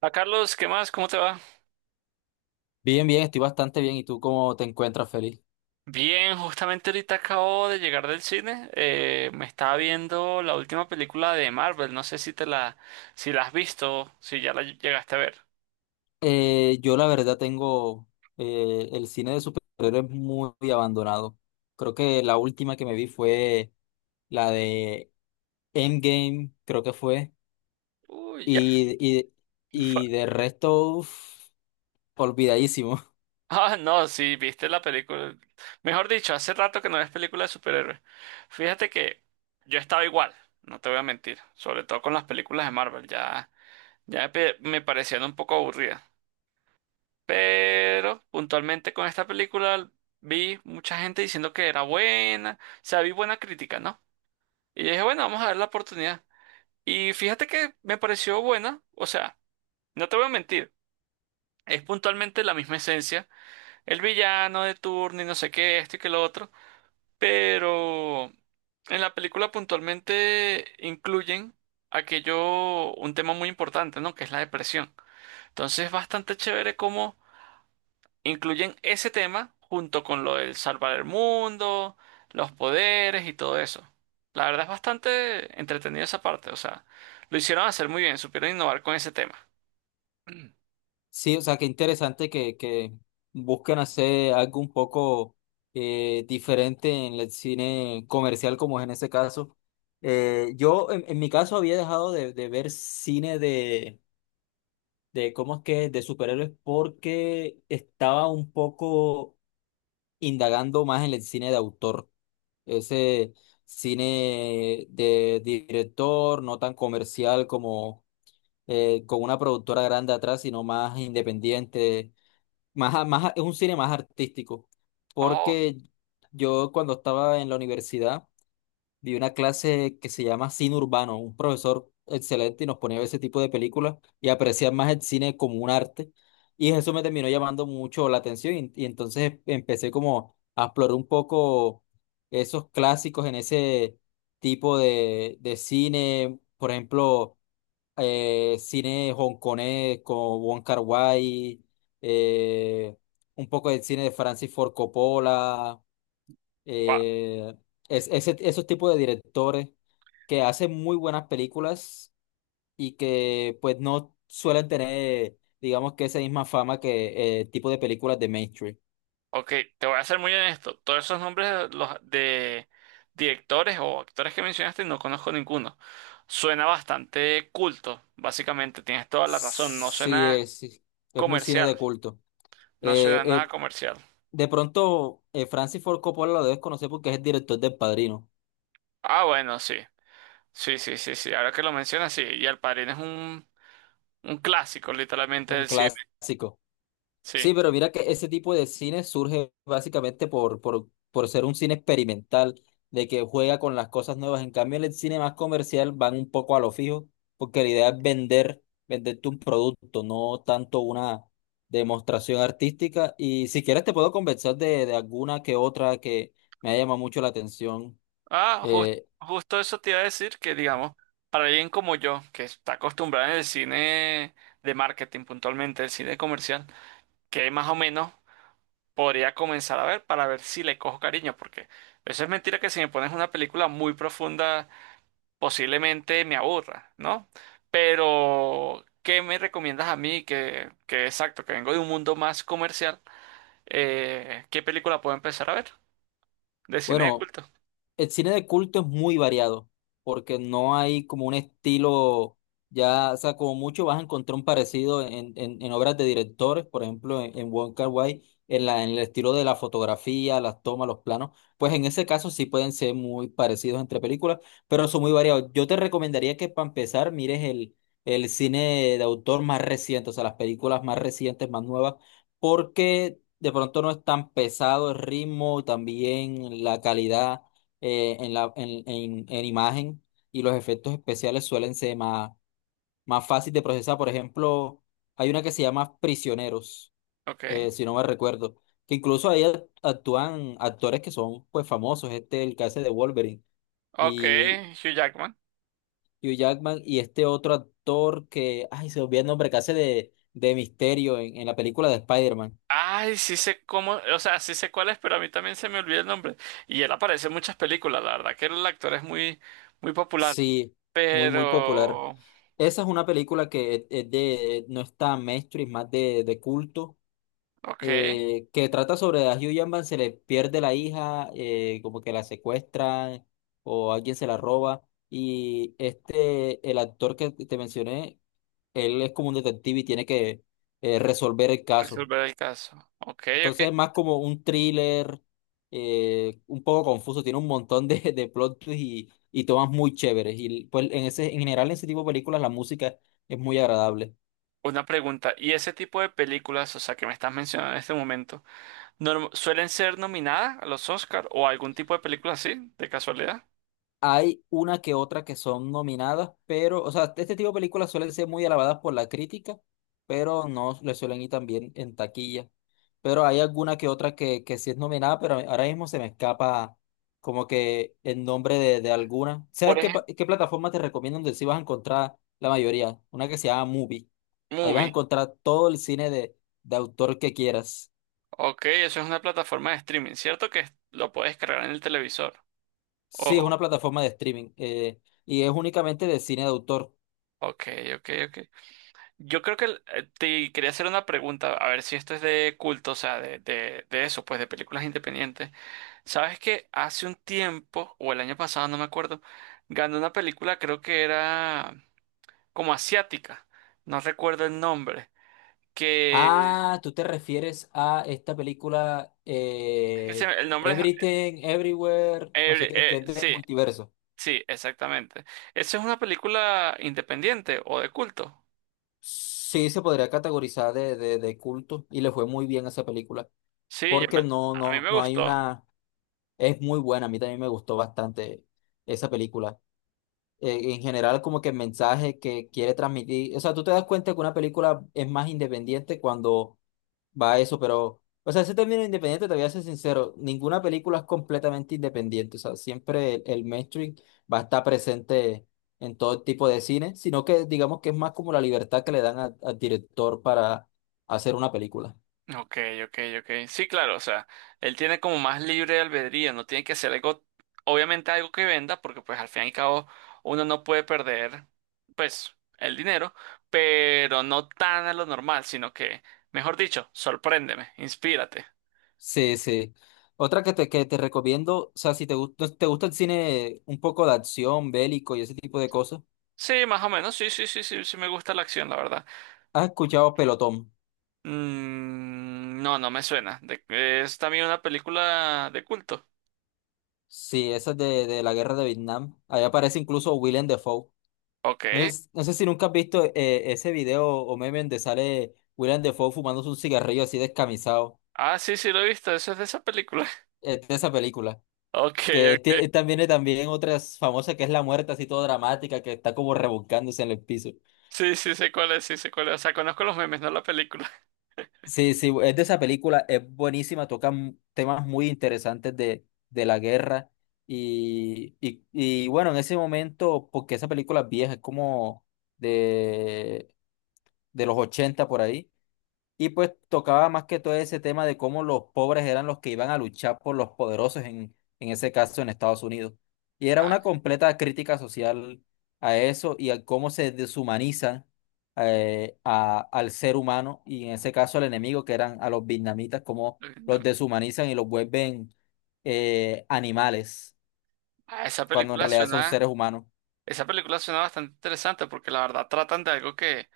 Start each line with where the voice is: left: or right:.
right: A Carlos, ¿qué más? ¿Cómo te va?
left: Bien, bien, estoy bastante bien. ¿Y tú cómo te encuentras, Feliz?
right: Bien, justamente ahorita acabo de llegar del cine. Me estaba viendo la última película de Marvel. No sé si te la, si la has visto, si ya la llegaste a ver.
left: Yo la verdad tengo el cine de superhéroes muy abandonado. Creo que la última que me vi fue la de Endgame, creo que fue.
right: Uy, ya.
left: Y, y,
right: fa-
left: y de resto, uf, olvidadísimo.
right: Ah, no, sí, viste la película. Mejor dicho, hace rato que no ves película de superhéroes. Fíjate que yo estaba igual, no te voy a mentir. Sobre todo con las películas de Marvel, ya, me parecían un poco aburridas. Pero puntualmente con esta película vi mucha gente diciendo que era buena, o sea, vi buena crítica, ¿no? Y yo dije, bueno, vamos a dar la oportunidad. Y fíjate que me pareció buena, o sea, no te voy a mentir, es puntualmente la misma esencia, el villano de turno y no sé qué, esto y que lo otro, pero en la película puntualmente incluyen aquello, un tema muy importante, ¿no? Que es la depresión. Entonces es bastante chévere como incluyen ese tema junto con lo del salvar el mundo, los poderes y todo eso. La verdad es bastante entretenida esa parte, o sea, lo hicieron hacer muy bien, supieron innovar con ese tema.
left: Sí, o sea, qué interesante que busquen hacer algo un poco diferente en el cine comercial, como es en ese caso. Yo, en mi caso, había dejado de ver cine ¿cómo es que?, de superhéroes porque estaba un poco indagando más en el cine de autor. Ese cine de director, no tan comercial como con una productora grande atrás, sino más independiente es un cine más artístico,
right: Oh,
left: porque yo cuando estaba en la universidad vi una clase que se llama cine urbano, un profesor excelente y nos ponía ese tipo de películas y apreciar más el cine como un arte y eso me terminó llamando mucho la atención y, entonces empecé como a explorar un poco esos clásicos en ese tipo de cine, por ejemplo cine hongkonés como Wong Kar-wai, eh, un poco de cine de Francis Ford Coppola,
right: va.
left: eh, esos tipos de directores que hacen muy buenas películas y que pues no suelen tener, digamos que esa misma fama que tipo de películas de mainstream.
right: Ok, te voy a ser muy honesto. Todos esos nombres de, los, de directores o actores que mencionaste no conozco ninguno. Suena bastante culto, básicamente. Tienes toda la razón. No suena
left: Sí, es muy cine
right: comercial.
left: de culto.
right: No
left: Eh,
right: suena nada
left: eh,
right: comercial.
left: de pronto, Francis Ford Coppola lo debes conocer porque es el director del Padrino.
right: Ah, bueno, sí. Sí, sí, sí, sí. Ahora que lo mencionas, sí. Y El Padrino es un clásico, literalmente,
left: Un
right: del cine.
left: clásico.
right: Sí.
left: Sí, pero mira que ese tipo de cine surge básicamente por ser un cine experimental, de que juega con las cosas nuevas. En cambio, en el cine más comercial van un poco a lo fijo, porque la idea es vender, venderte un producto, no tanto una demostración artística. Y si quieres te puedo convencer de alguna que otra que me ha llamado mucho la atención.
right: Ah, jus-
left: Eh,
right: Justo eso te iba a decir que, digamos, para alguien como yo, que está acostumbrado en el cine de marketing puntualmente, el cine comercial, que más o menos podría comenzar a ver para ver si le cojo cariño, porque eso es mentira que si me pones una película muy profunda, posiblemente me aburra, ¿no? Pero, ¿qué me recomiendas a mí que exacto, que vengo de un mundo más comercial? ¿Qué película puedo empezar a ver? De cine de
left: bueno,
right: culto.
left: el cine de culto es muy variado, porque no hay como un estilo, ya, o sea, como mucho vas a encontrar un parecido en obras de directores, por ejemplo, en Wong Kar-wai, en la, en el estilo de la fotografía, las tomas, los planos, pues en ese caso sí pueden ser muy parecidos entre películas, pero son muy variados. Yo te recomendaría que para empezar mires el cine de autor más reciente, o sea, las películas más recientes, más nuevas, porque de pronto no es tan pesado el ritmo, también la calidad en la, en imagen y los efectos especiales suelen ser más, más fácil de procesar. Por ejemplo, hay una que se llama Prisioneros,
right: Ok.
left: si no me recuerdo, que incluso ahí actúan actores que son pues famosos, este el que hace de Wolverine
right: Ok,
left: y
right: Hugh Jackman.
left: Hugh Jackman y este otro actor que, ay, se me olvida el nombre, que hace de Misterio en la película de Spider-Man.
right: Ay, sí sé cómo, o sea, sí sé cuál es, pero a mí también se me olvida el nombre. Y él aparece en muchas películas, la verdad que el actor es muy, muy popular.
left: Sí, muy, muy popular.
right: Pero,
left: Esa es una película que es de, no está mainstream, más de culto,
right: ok,
left: que trata sobre a Hugh Jackman, se le pierde la hija, como que la secuestran o alguien se la roba. Y este, el actor que te mencioné, él es como un detective y tiene que resolver el caso.
right: resolver el caso. Ok, ok.
left: Entonces es más como un thriller, un poco confuso, tiene un montón de plot twists y tomas muy chéveres. Y pues en ese, en general en ese tipo de películas la música es muy agradable.
right: Una pregunta, ¿y ese tipo de películas, o sea, que me estás mencionando en este momento, suelen ser nominadas a los Oscar o algún tipo de película así, de casualidad?
left: Hay una que otra que son nominadas, pero, o sea, este tipo de películas suelen ser muy alabadas por la crítica, pero no le suelen ir tan bien en taquilla. Pero hay alguna que otra que sí es nominada, pero ahora mismo se me escapa como que el nombre de alguna.
right: Por
left: ¿Sabes qué,
right: ejemplo,
left: qué plataforma te recomiendo donde sí vas a encontrar la mayoría? Una que se llama Movie. Ahí vas a encontrar todo el cine de autor que quieras.
right: ok, eso es una plataforma de streaming, ¿cierto? Que lo puedes cargar en el televisor.
left: Sí, es
right: Oh,
left: una plataforma de streaming, y es únicamente de cine de autor.
right: ok, ok, ok. Yo creo que te quería hacer una pregunta, a ver si esto es de culto, o sea, de eso, pues de películas independientes. ¿Sabes que hace un tiempo, o el año pasado, no me acuerdo, ganó una película, creo que era como asiática, no recuerdo el nombre, que...
left: Ah, tú te refieres a esta película,
right: que se El nombre es...
left: Everything, Everywhere, no sé qué, que es del
right: sí,
left: multiverso.
right: sí, exactamente. ¿Esa es una película independiente o de culto?
left: Sí, se podría categorizar de culto y le fue muy bien a esa película,
right: Sí, yo
left: porque
right: a mí me
left: no hay
right: gustó.
left: una, es muy buena, a mí también me gustó bastante esa película. En general, como que el mensaje que quiere transmitir, o sea, tú te das cuenta que una película es más independiente cuando va eso. Pero, o sea, ese término independiente, te voy a ser sincero, ninguna película es completamente independiente, o sea, siempre el mainstream va a estar presente en todo tipo de cine, sino que digamos que es más como la libertad que le dan al director para hacer una película.
right: Ok, ok, ok. Sí, claro, o sea, él tiene como más libre albedrío, no tiene que hacer algo, obviamente algo que venda, porque pues al fin y al cabo uno no puede perder, pues, el dinero, pero no tan a lo normal, sino que, mejor dicho, sorpréndeme, inspírate.
left: Sí, sí. Otra que te recomiendo, o sea, si te gusta, te gusta el cine un poco de acción, bélico y ese tipo de cosas,
right: Sí, más o menos, sí, sí, sí, sí, sí me gusta la acción, la verdad.
left: ¿has escuchado Pelotón?
right: Mm, no, no me suena. Es también una película de culto.
left: Sí, esa es de la guerra de Vietnam. Ahí aparece incluso Willem Dafoe.
right: Ok.
left: No sé si nunca has visto ese video o meme donde sale William Defoe fumándose un cigarrillo así descamisado
right: Ah, sí, sí, lo he visto, eso es de esa película.
left: de esa película.
right: Ok,
left: Que
right: ok.
left: también también otra famosa que es La Muerte, así toda dramática, que está como revolcándose en el piso.
right: Sí, sí, sé cuál es, sí, sé cuál es. O sea, conozco los memes, no la película.
left: Sí, sí, es de esa película, es buenísima, toca temas muy interesantes de la guerra. Y bueno, en ese momento, porque esa película es vieja, es como de, de los 80 por ahí. Y pues tocaba más que todo ese tema de cómo los pobres eran los que iban a luchar por los poderosos, en ese caso en Estados Unidos. Y era
right: Ah,
left: una completa crítica social a eso y a cómo se deshumaniza al ser humano y en ese caso al enemigo, que eran a los vietnamitas, cómo
right: no.
left: los deshumanizan y los vuelven animales,
right: Ah,
left: cuando en realidad son seres humanos.
right: esa película suena bastante interesante porque la verdad tratan de algo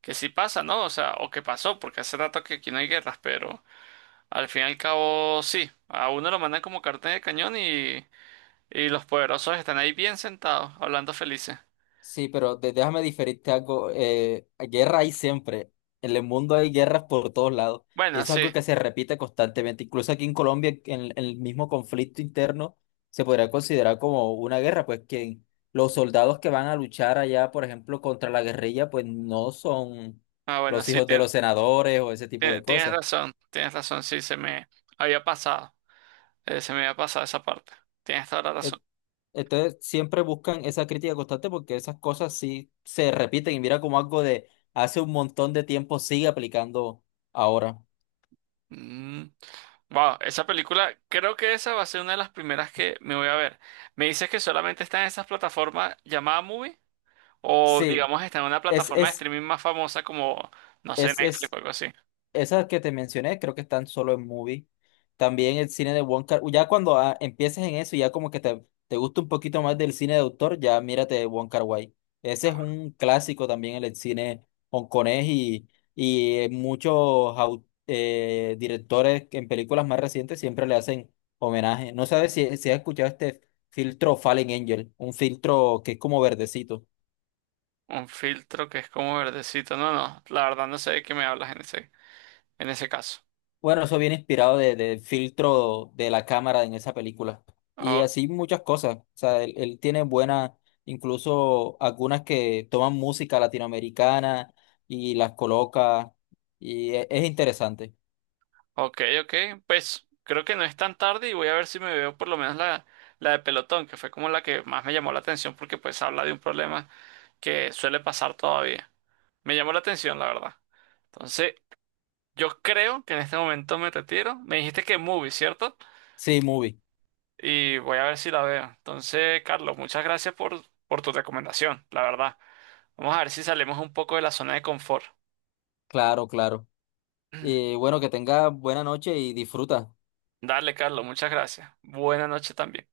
right: que sí pasa, ¿no? O sea, o que pasó, porque hace rato que aquí no hay guerras, pero al fin y al cabo sí. A uno lo mandan como cartel de cañón y los poderosos están ahí bien sentados, hablando felices.
left: Sí, pero déjame diferirte algo. Guerra hay siempre. En el mundo hay guerras por todos lados. Y
right: Bueno,
left: eso es
right: sí.
left: algo que se repite constantemente. Incluso aquí en Colombia, en el mismo conflicto interno, se podría considerar como una guerra, pues que los soldados que van a luchar allá, por ejemplo, contra la guerrilla, pues no son
right: Ah, bueno,
left: los
right: sí,
left: hijos de los senadores o ese tipo de cosas.
right: tienes razón, sí, se me había pasado, se me había pasado esa parte. Tienes toda la razón.
left: Entonces siempre buscan esa crítica constante porque esas cosas sí se repiten y mira como algo de hace un montón de tiempo sigue aplicando ahora.
right: Mm. Wow, esa película, creo que esa va a ser una de las primeras que me voy a ver. ¿Me dices que solamente está en esas plataformas llamadas Movie? O
left: Sí,
right: digamos está en una
left: es,
right: plataforma de
left: es,
right: streaming más famosa como, no sé, Netflix o
left: es
right: algo así.
left: esas que te mencioné, creo que están solo en movie. También el cine de Wong Kar. Ya cuando empieces en eso, ya como que te gusta un poquito más del cine de autor, ya mírate Wong Kar-wai. Ese es un clásico también en el cine hongkonés y muchos directores que en películas más recientes siempre le hacen homenaje. No sabes si has escuchado este filtro Fallen Angel, un filtro que es como verdecito.
right: Un filtro que es como verdecito. No, no, la verdad no sé de qué me hablas en ese caso.
left: Bueno, eso viene inspirado del filtro de la cámara en esa película. Y
right: O-
left: así muchas cosas. O sea, él tiene buenas, incluso algunas que toman música latinoamericana y las coloca. Y es interesante.
right: ok, ok. Pues creo que no es tan tarde y voy a ver si me veo por lo menos la, la de Pelotón, que fue como la que más me llamó la atención porque pues habla de un problema que suele pasar todavía. Me llamó la atención, la verdad. Entonces, yo creo que en este momento me retiro. Me dijiste que movie, ¿cierto?
left: Sí, movie.
right: Y voy a ver si la veo. Entonces, Carlos, muchas gracias por tu recomendación, la verdad. Vamos a ver si salimos un poco de la zona de confort.
left: Claro, claro. Y bueno, que tenga buena noche y disfruta.
right: Dale, Carlos, muchas gracias. Buena noche también.